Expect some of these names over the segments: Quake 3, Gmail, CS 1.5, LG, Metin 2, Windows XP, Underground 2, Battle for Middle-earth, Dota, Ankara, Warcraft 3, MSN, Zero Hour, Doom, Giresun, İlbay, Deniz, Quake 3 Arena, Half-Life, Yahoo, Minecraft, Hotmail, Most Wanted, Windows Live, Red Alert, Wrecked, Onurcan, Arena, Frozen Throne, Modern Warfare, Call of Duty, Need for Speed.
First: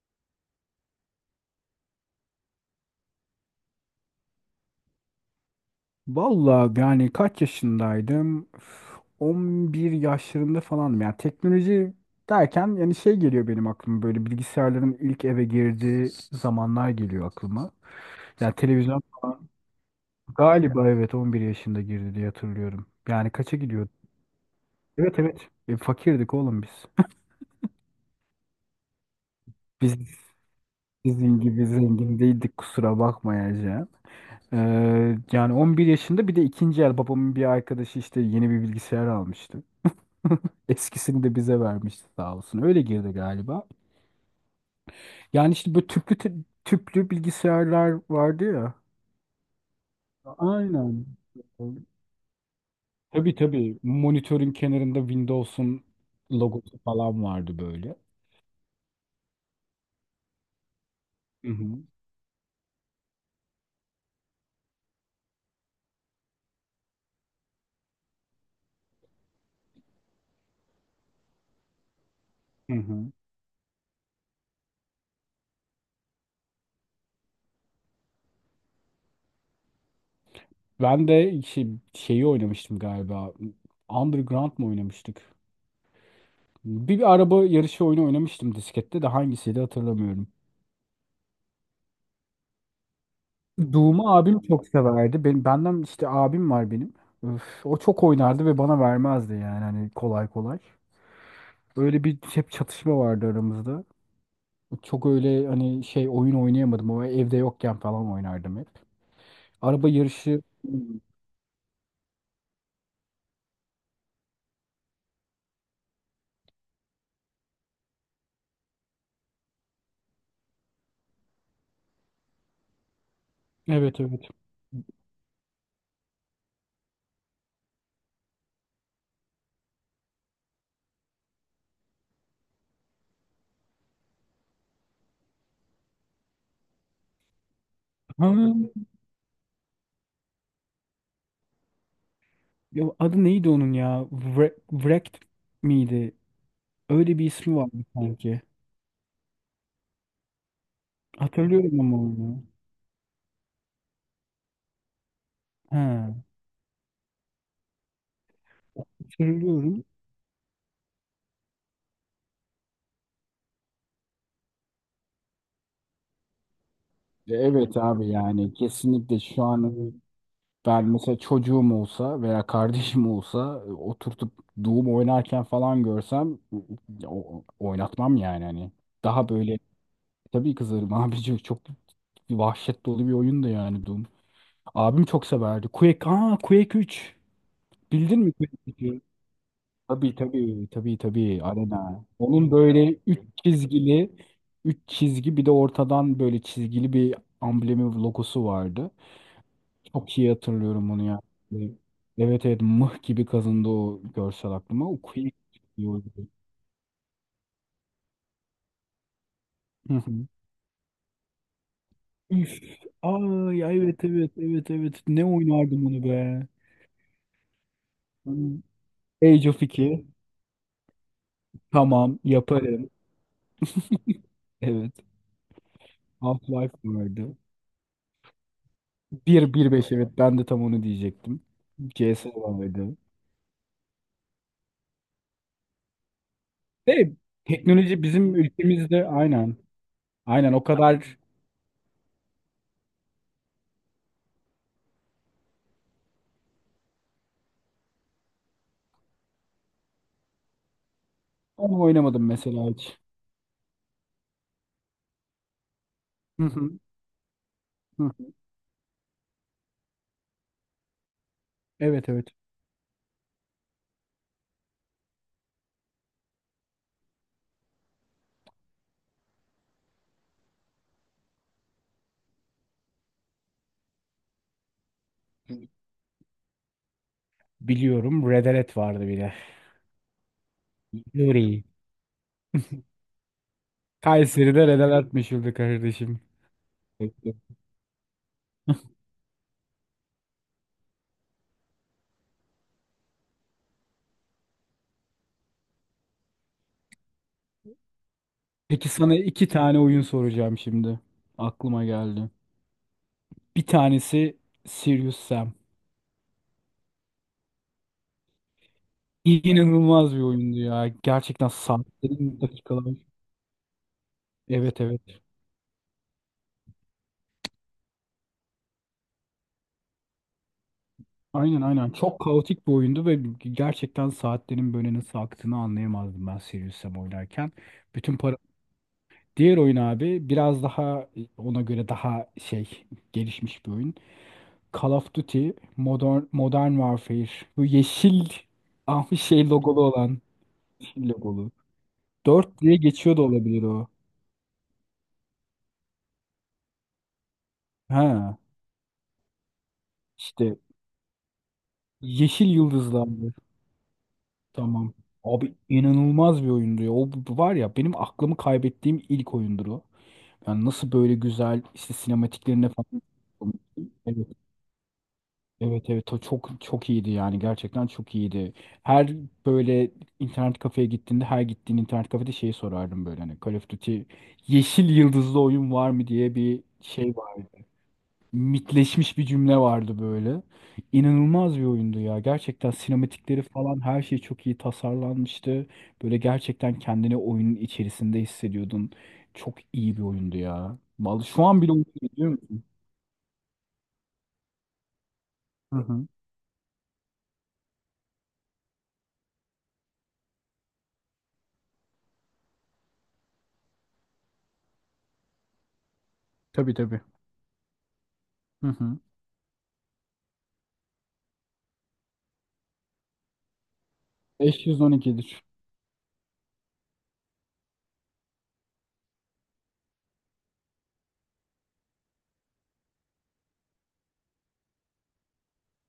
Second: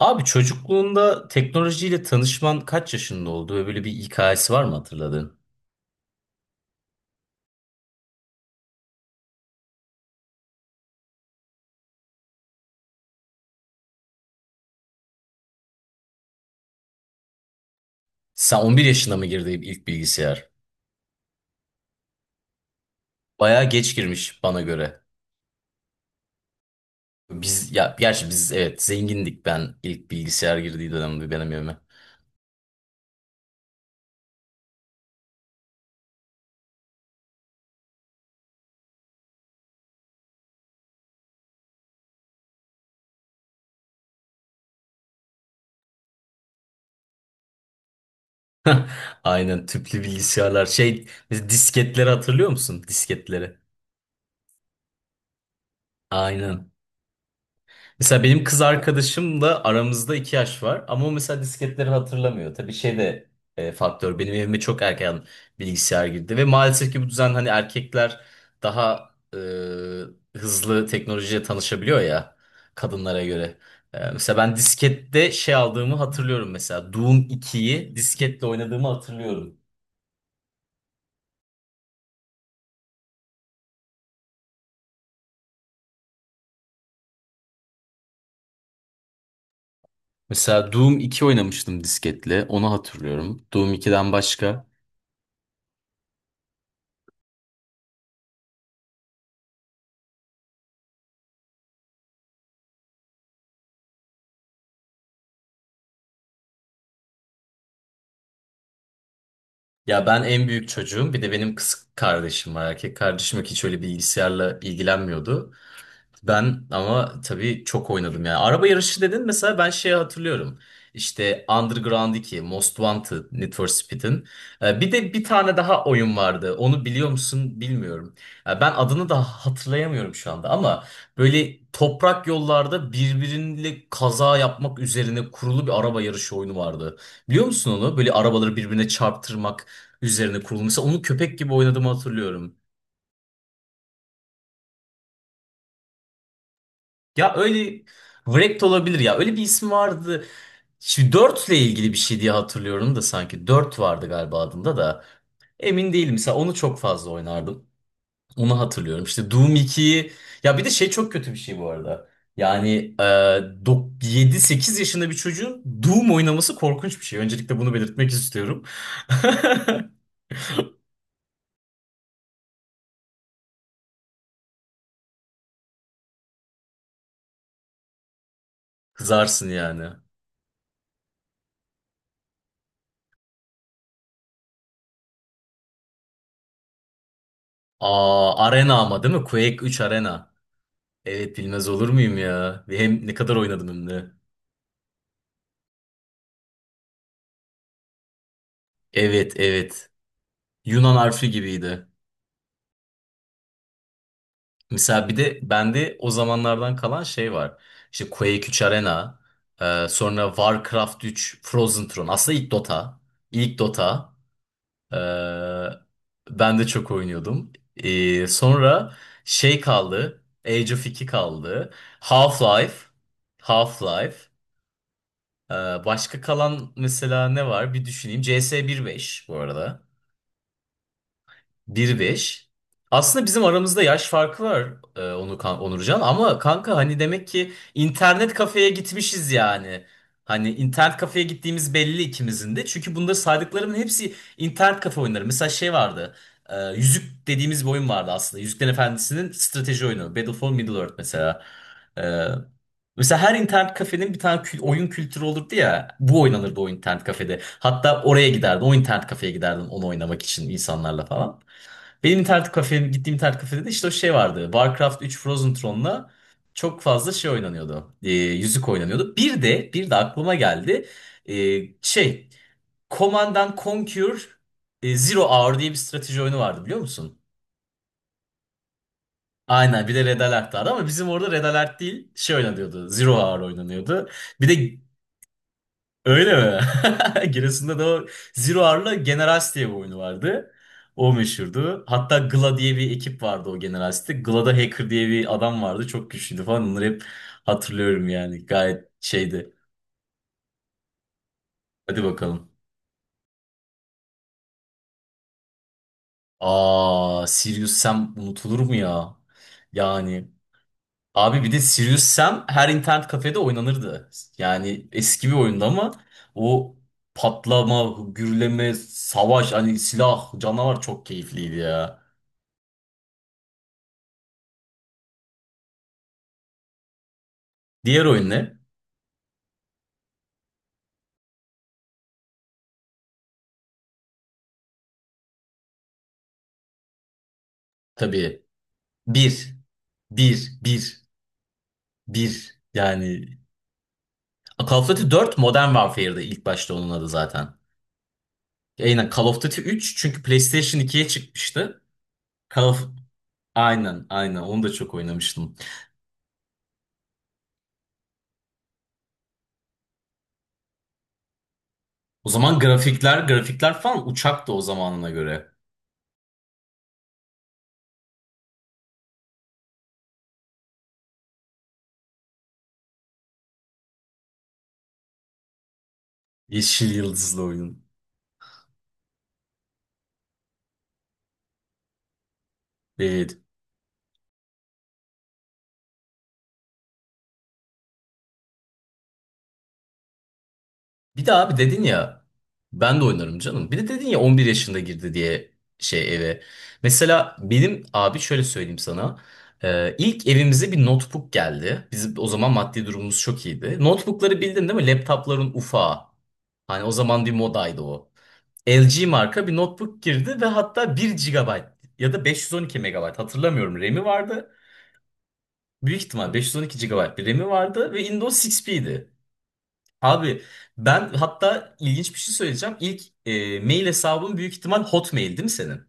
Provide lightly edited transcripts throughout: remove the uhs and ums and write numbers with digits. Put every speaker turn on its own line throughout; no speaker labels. Abi çocukluğunda teknolojiyle tanışman kaç yaşında oldu ve böyle bir hikayesi var mı hatırladığın?
Vallahi yani kaç yaşındaydım? Üf, 11 yaşlarında falanım. Yani teknoloji derken yani şey geliyor benim aklıma, böyle bilgisayarların ilk eve girdiği zamanlar geliyor aklıma. Yani
Sen 11
televizyon
yaşında mı girdin ilk bilgisayar?
galiba, evet, 11 yaşında girdi diye hatırlıyorum. Yani kaça
Bayağı
gidiyordu?
geç girmiş bana göre.
Evet, evet. E, fakirdik oğlum biz.
Biz ya gerçi biz, evet, zengindik, ben ilk
Biz
bilgisayar girdiği dönemde
sizin
benim
gibi
evime.
zengin değildik, kusura bakmayacağım. Yani 11 yaşında, bir de ikinci el, babamın bir arkadaşı işte yeni bir bilgisayar almıştı. Eskisini de bize vermişti sağ olsun. Öyle girdi galiba. Yani işte böyle tüplü bilgisayarlar vardı ya.
Aynen, tüplü bilgisayarlar. şey
Aynen.
biz disketleri hatırlıyor musun?
Tabii,
Disketleri.
tabii. Monitörün kenarında Windows'un
Aynen.
logosu falan vardı böyle.
Mesela benim kız arkadaşımla aramızda 2 yaş var, ama o mesela
Hı hı.
disketleri hatırlamıyor. Tabii şey de, faktör. Benim evime çok erken bilgisayar girdi ve maalesef ki bu düzen, hani erkekler daha hızlı teknolojiye tanışabiliyor ya
Hı hı.
kadınlara göre. Mesela ben diskette şey aldığımı hatırlıyorum mesela. Doom 2'yi disketle oynadığımı hatırlıyorum.
Ben de şeyi oynamıştım galiba. Underground mı oynamıştık? Bir araba yarışı oyunu oynamıştım diskette de, hangisiydi hatırlamıyorum.
Mesela Doom iki oynamıştım disketle. Onu hatırlıyorum. Doom
Doom'u
2'den
abim
başka.
çok severdi. Benden işte abim var benim. Öf, o çok oynardı ve bana vermezdi, yani hani, kolay kolay. Öyle bir hep çatışma vardı aramızda. Çok öyle hani şey oyun oynayamadım ama evde yokken falan oynardım hep. Araba
Ya, ben
yarışı.
en büyük çocuğum. Bir de benim kız kardeşim var. Erkek kardeşim yok. Hiç öyle bilgisayarla ilgilenmiyordu. Ben ama tabii çok oynadım yani. Araba yarışı dedin, mesela ben şeyi hatırlıyorum. İşte Underground 2, Most Wanted, Need for
Evet,
Speed'in.
evet.
Bir de bir tane daha oyun vardı. Onu biliyor musun, bilmiyorum. Ben adını da hatırlayamıyorum şu anda, ama böyle toprak yollarda birbiriyle kaza yapmak üzerine kurulu bir araba yarışı oyunu vardı. Biliyor musun onu? Böyle
Ha,
arabaları birbirine çarptırmak üzerine kurulu. Mesela onu köpek gibi oynadığımı hatırlıyorum.
ya adı neydi onun ya? Wrecked miydi? Öyle bir
Ya,
ismi vardı
öyle
sanki.
Wrecked olabilir ya. Öyle bir ismi vardı. Şimdi 4 ile
Hatırlıyorum
ilgili
ama
bir şey diye
onu.
hatırlıyorum da sanki 4 vardı galiba adında, da emin değilim.
Ha,
Mesela onu çok fazla oynardım. Onu hatırlıyorum. İşte Doom
hatırlıyorum.
2'yi, ya bir de şey, çok kötü bir şey bu arada. Yani, 7-8 yaşında bir çocuğun Doom oynaması korkunç bir şey. Öncelikle bunu
Evet abi,
belirtmek
yani
istiyorum.
kesinlikle şu an. Ben mesela çocuğum olsa veya kardeşim olsa, oturtup Doom oynarken falan görsem, oynatmam yani hani. Daha
Kızarsın
böyle,
yani.
tabii kızarım. Abici çok bir vahşet dolu bir oyun da yani Doom. Abim çok severdi. Quake, Quake 3. Bildin mi
Aa,
Quake
Arena
3'ü?
ama değil mi? Quake 3
Tabii,
Arena.
tabii, tabii,
Evet,
tabii,
bilmez olur
Arena.
muyum
Onun
ya?
böyle
Hem ne
üç
kadar oynadım hem
çizgili,
de.
üç çizgi bir de ortadan böyle çizgili bir amblemi, logosu vardı.
Evet, evet.
Çok iyi hatırlıyorum
Yunan
onu ya.
harfi
Ee,
gibiydi.
Evet, evet, mıh gibi kazındı o görsel aklıma. O
Mesela bir
Quake
de bende o
diyordu.
zamanlardan kalan şey var. İşte Quake 3 Arena,
Hı
sonra
hı.
Warcraft 3, Frozen Throne. Aslında ilk
Üf.
Dota. İlk
Ay evet,
Dota.
evet, evet,
E,
evet. Ne oynardım onu be.
ben de çok oynuyordum. E,
Hı.
sonra
Age
şey
of 2.
kaldı. Age of 2 kaldı.
Tamam,
Half-Life.
yaparım.
Half-Life.
Evet.
E, başka kalan
Half-Life
mesela
vardı.
ne var? Bir düşüneyim. CS 1.5 bu
1
arada.
1.5, evet, ben de tam onu diyecektim.
Bir
CS
beş.
vardı.
Aslında bizim aramızda yaş farkı var, onu Onurcan, ama kanka, hani
Ve
demek ki
teknoloji
internet
bizim
kafeye
ülkemizde,
gitmişiz
aynen.
yani. Hani
Aynen, o
internet
kadar
kafeye gittiğimiz belli ikimizin de. Çünkü bunda saydıklarımın hepsi internet kafe oyunları. Mesela şey vardı. Yüzük dediğimiz bir oyun vardı aslında. Yüzüklerin Efendisi'nin strateji oyunu. Battle for Middle-earth mesela.
onu
E,
oynamadım mesela hiç.
mesela her internet kafenin bir tane oyun kültürü olurdu ya. Bu
Hı
oynanırdı o
hı.
internet kafede. Hatta
Hı.
oraya
Hı.
giderdin. O internet kafeye giderdin onu oynamak için insanlarla falan.
Evet,
Benim
evet.
internet kafeye gittiğim internet kafede de işte o şey vardı. Warcraft 3 Frozen Throne'la çok fazla şey oynanıyordu. Yüzük oynanıyordu. Bir de aklıma geldi. Ee, şey Command and Conquer, Zero Hour diye bir strateji oyunu vardı, biliyor musun?
Biliyorum, Red Alert vardı bir de.
Aynen, bir de Red Alert vardı, ama bizim orada Red
Nuri.
Alert değil şey oynanıyordu. Zero Hour oynanıyordu. Bir
Kayseri'de
de.
Red Alert meşhurdu kardeşim.
Öyle mi?
Peki.
Giresun'da da o Zero Hour'la Generals diye bir oyunu vardı. O meşhurdu. Hatta Gla diye bir ekip vardı o Generals'te. Gla'da Hacker diye bir adam vardı. Çok güçlüydü falan. Onları hep hatırlıyorum yani. Gayet
Peki, sana iki
şeydi.
tane oyun soracağım şimdi. Aklıma
Hadi
geldi.
bakalım.
Bir tanesi Serious Sam.
Aa, Sirius Sam unutulur mu ya?
İnanılmaz bir
Yani
oyundu ya.
abi,
Gerçekten
bir de Sirius
saatlerin,
Sam her
dakikalar.
internet kafede oynanırdı.
Evet,
Yani
evet.
eski bir oyundu, ama o patlama, gürleme, savaş, hani silah, canavar çok keyifliydi
Aynen, aynen.
ya.
Çok kaotik bir oyundu ve gerçekten saatlerin böyle nasıl aktığını anlayamazdım ben Serious Sam oynarken.
Diğer
Bütün
oyun
para...
ne?
Diğer oyun abi biraz daha ona göre daha şey, gelişmiş bir oyun. Call of Duty Modern Warfare. Bu yeşil
Tabii,
ah, bir şey
bir,
logolu olan,
bir, bir,
yeşil logolu.
bir.
4 diye geçiyor da
Yani
olabilir o.
Call of Duty 4 Modern Warfare'da ilk başta onun adı zaten.
Ha,
Aynen, Call of Duty 3 çünkü
işte
PlayStation 2'ye çıkmıştı.
yeşil
Call of...
yıldızlandı.
Aynen, aynen, onu da
Tamam.
çok
Abi,
oynamıştım.
inanılmaz bir oyundu ya. O var ya, benim aklımı kaybettiğim ilk oyundur o. Yani nasıl böyle güzel, işte
O zaman
sinematiklerine falan.
grafikler, grafikler falan
Evet.
uçaktı o zamanına göre.
Evet, evet, o çok çok iyiydi, yani gerçekten çok iyiydi. Her böyle internet kafeye gittiğinde, her gittiğin internet kafede şeyi sorardım böyle, hani Call of Duty yeşil yıldızlı oyun var mı diye, bir
Yeşil
şey
yıldızlı
vardı.
oyun.
Mitleşmiş bir cümle vardı böyle. İnanılmaz bir oyundu ya. Gerçekten
Evet.
sinematikleri falan her şey çok iyi tasarlanmıştı. Böyle gerçekten kendini oyunun içerisinde hissediyordun. Çok iyi bir oyundu ya.
Bir
Vallahi
de
şu
abi
an bile
dedin
oynuyorum,
ya,
biliyor musun?
ben de oynarım canım. Bir de dedin ya 11 yaşında girdi diye
Hı hı.
eve. Mesela benim abi şöyle söyleyeyim sana. İlk evimize bir notebook geldi. Bizim o zaman maddi durumumuz çok iyiydi. Notebookları bildin değil mi? Laptopların ufağı.
Tabii,
Hani o
tabii.
zaman bir modaydı o.
Hı hı.
LG marka bir notebook girdi ve hatta bir gigabayt ya da 512 megabayt hatırlamıyorum RAM'i vardı.
512'dir.
Büyük ihtimal 512 gigabayt bir RAM'i vardı ve Windows XP'ydi. Abi, ben hatta ilginç bir şey söyleyeceğim. İlk mail hesabın büyük ihtimal Hotmail değil mi senin?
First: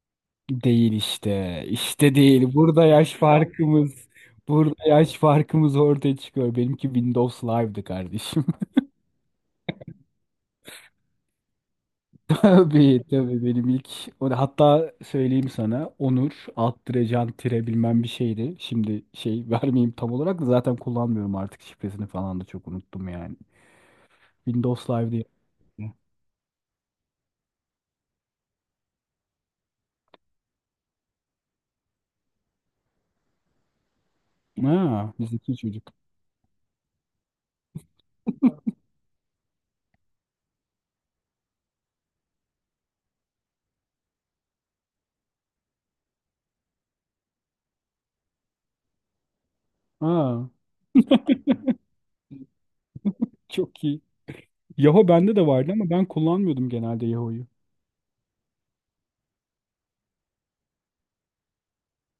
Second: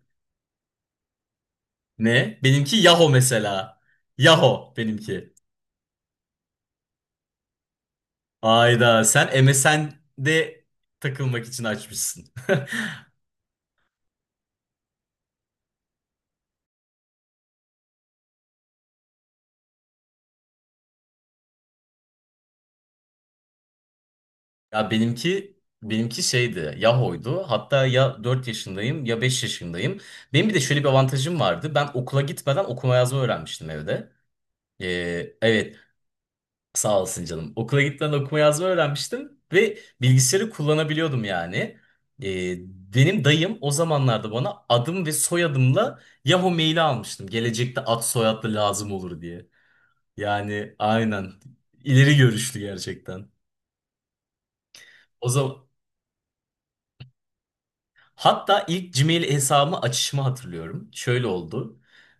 Değil işte. İşte
Ne?
değil.
Benimki
Burada
Yahoo
yaş
mesela.
farkımız.
Yahoo
Burada yaş
benimki.
farkımız ortaya çıkıyor. Benimki Windows Live'dı kardeşim.
Ayda sen MSN'de takılmak için açmışsın.
Tabii, tabii, benim ilk. O da, hatta söyleyeyim sana, onur alt tire can tire bilmem bir şeydi. Şimdi şey, vermeyeyim tam olarak, da zaten kullanmıyorum artık, şifresini falan da çok unuttum yani. Windows
Ya
Live diye.
benimki şeydi, Yahoo'ydu. Hatta ya 4 yaşındayım ya 5 yaşındayım. Benim bir de şöyle bir avantajım vardı. Ben okula gitmeden okuma yazma öğrenmiştim evde.
Ha,
Ee,
bizdeki
evet
çocuk.
sağ olasın canım. Okula gitmeden okuma yazma öğrenmiştim ve bilgisayarı kullanabiliyordum yani. Ee, benim dayım o zamanlarda bana adım ve soyadımla Yahoo maili almıştım. Gelecekte ad soyadlı lazım olur diye.
Ha,
Yani aynen. İleri görüşlü gerçekten.
çok iyi. Yahoo
O
bende de
zaman.
vardı ama ben kullanmıyordum genelde Yahoo'yu.
Hatta ilk Gmail hesabımı açışımı hatırlıyorum. Şöyle oldu.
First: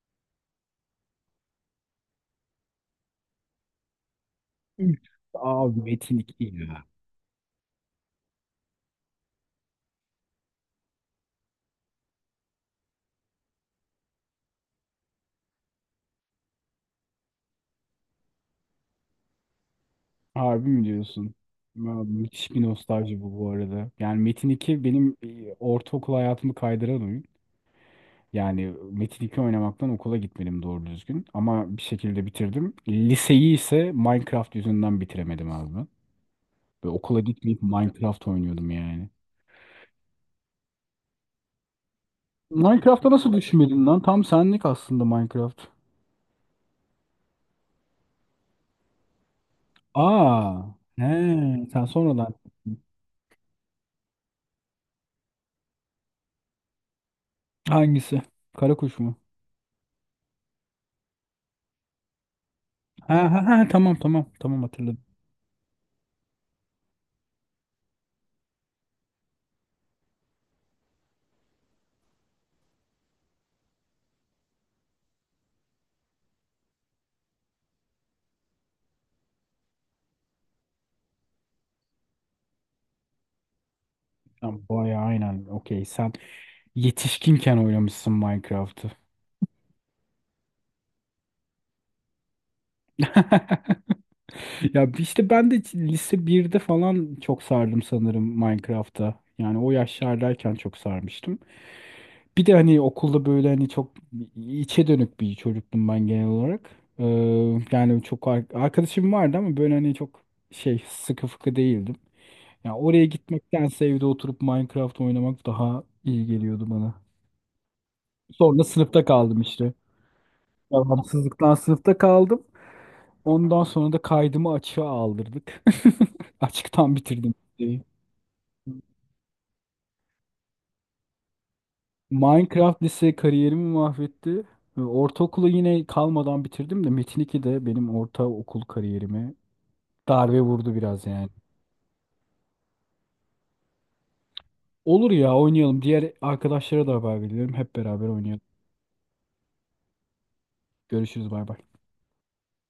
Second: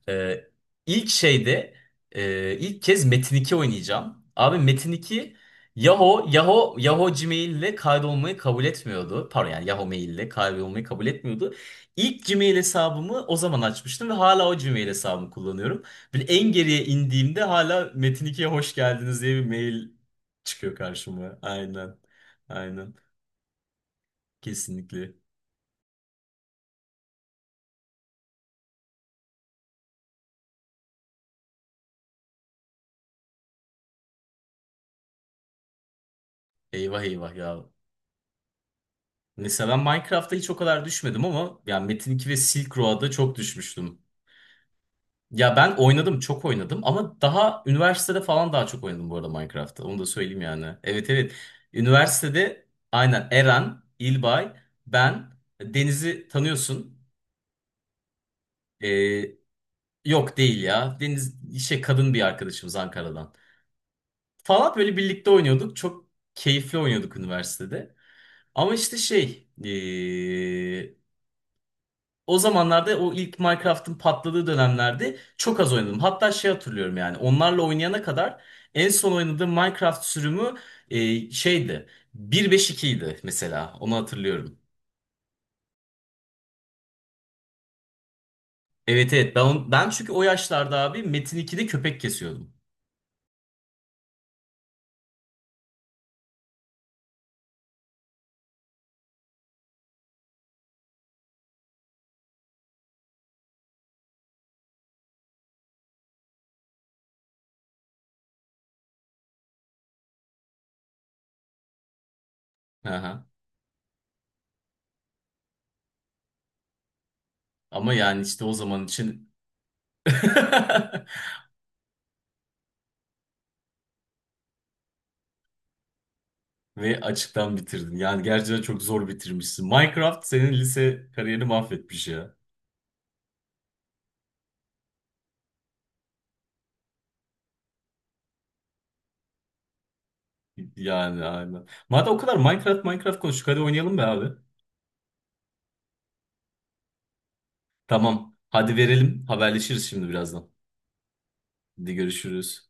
Ee, ilk şeyde e, ilk kez Metin 2 oynayacağım. Abi Metin
Üf,
2
abi Metin
Yahoo,
2.
Yahoo, Yahoo Gmail ile kaydolmayı kabul etmiyordu. Pardon, yani Yahoo Mail ile kaydolmayı kabul etmiyordu. İlk Gmail hesabımı o zaman açmıştım ve hala o Gmail hesabımı kullanıyorum. Böyle en geriye indiğimde hala Metin 2'ye hoş geldiniz diye bir mail
Harbi
çıkıyor
mi diyorsun?
karşıma.
Ya,
Aynen.
müthiş bir
Aynen.
nostalji bu, bu arada. Yani Metin 2
Kesinlikle.
benim, e, ortaokul hayatımı kaydıran oyun. Yani Metin 2 oynamaktan okula gitmedim doğru düzgün. Ama bir şekilde bitirdim. Liseyi ise Minecraft yüzünden bitiremedim abi ben. Ve
Eyvah,
okula
eyvah ya.
gitmeyip Minecraft oynuyordum yani.
Mesela ben Minecraft'ta hiç o kadar düşmedim, ama yani Metin 2 ve Silk Road'a
Minecraft'a nasıl
çok
düşünmedin
düşmüştüm.
lan? Tam senlik aslında
Ya,
Minecraft.
ben oynadım, çok oynadım, ama daha üniversitede falan daha çok oynadım bu arada Minecraft'ta. Onu da söyleyeyim yani.
Aa, he,
Evet, evet.
sen sonradan.
Üniversitede aynen Eren, İlbay, ben, Deniz'i tanıyorsun.
Hangisi? Kara kuş mu?
Ee, yok değil ya. Deniz kadın bir arkadaşımız
Ha,
Ankara'dan.
ha, ha, tamam, tamam, tamam,
Falan böyle
hatırladım.
birlikte oynuyorduk. Çok keyifli oynuyorduk üniversitede. Ama işte o zamanlarda o ilk Minecraft'ın patladığı dönemlerde çok az oynadım. Hatta hatırlıyorum yani, onlarla oynayana kadar en son oynadığım Minecraft sürümü, şeydi. 1.5.2 idi mesela, onu hatırlıyorum.
Tamam, bayağı aynen. Okey. Sen yetişkinken oynamışsın Minecraft'ı.
Evet evet, ben çünkü o yaşlarda abi Metin 2'de köpek kesiyordum.
Ya işte ben de lise birde falan çok sardım sanırım Minecraft'a. Yani o yaşlardayken çok sarmıştım. Bir de hani okulda böyle hani çok içe dönük bir çocuktum ben genel olarak. Ee, Yani çok arkadaşım vardı ama böyle hani çok şey, sıkı fıkı değildim. Ya oraya
Aha.
gitmektense evde oturup Minecraft oynamak daha iyi geliyordu bana.
Ama yani işte o
Sonra
zaman
sınıfta
için
kaldım işte. Devamsızlıktan sınıfta kaldım. Ondan sonra da kaydımı açığa aldırdık. Açıktan
ve
bitirdim
açıktan
liseyi.
bitirdin. Yani gerçekten çok zor bitirmişsin. Minecraft senin lise kariyerini mahvetmiş ya.
Minecraft lise kariyerimi mahvetti. Ve ortaokulu yine kalmadan bitirdim de, Metin 2 de benim ortaokul kariyerime darbe vurdu biraz
Yani
yani.
aynen. Madem o kadar Minecraft, Minecraft konuştuk, hadi oynayalım be abi.
Olur ya, oynayalım. Diğer arkadaşlara da haber veriyorum. Hep beraber
Tamam.
oynayalım.
Hadi verelim. Haberleşiriz şimdi birazdan.
Görüşürüz, bay bay.
Hadi görüşürüz.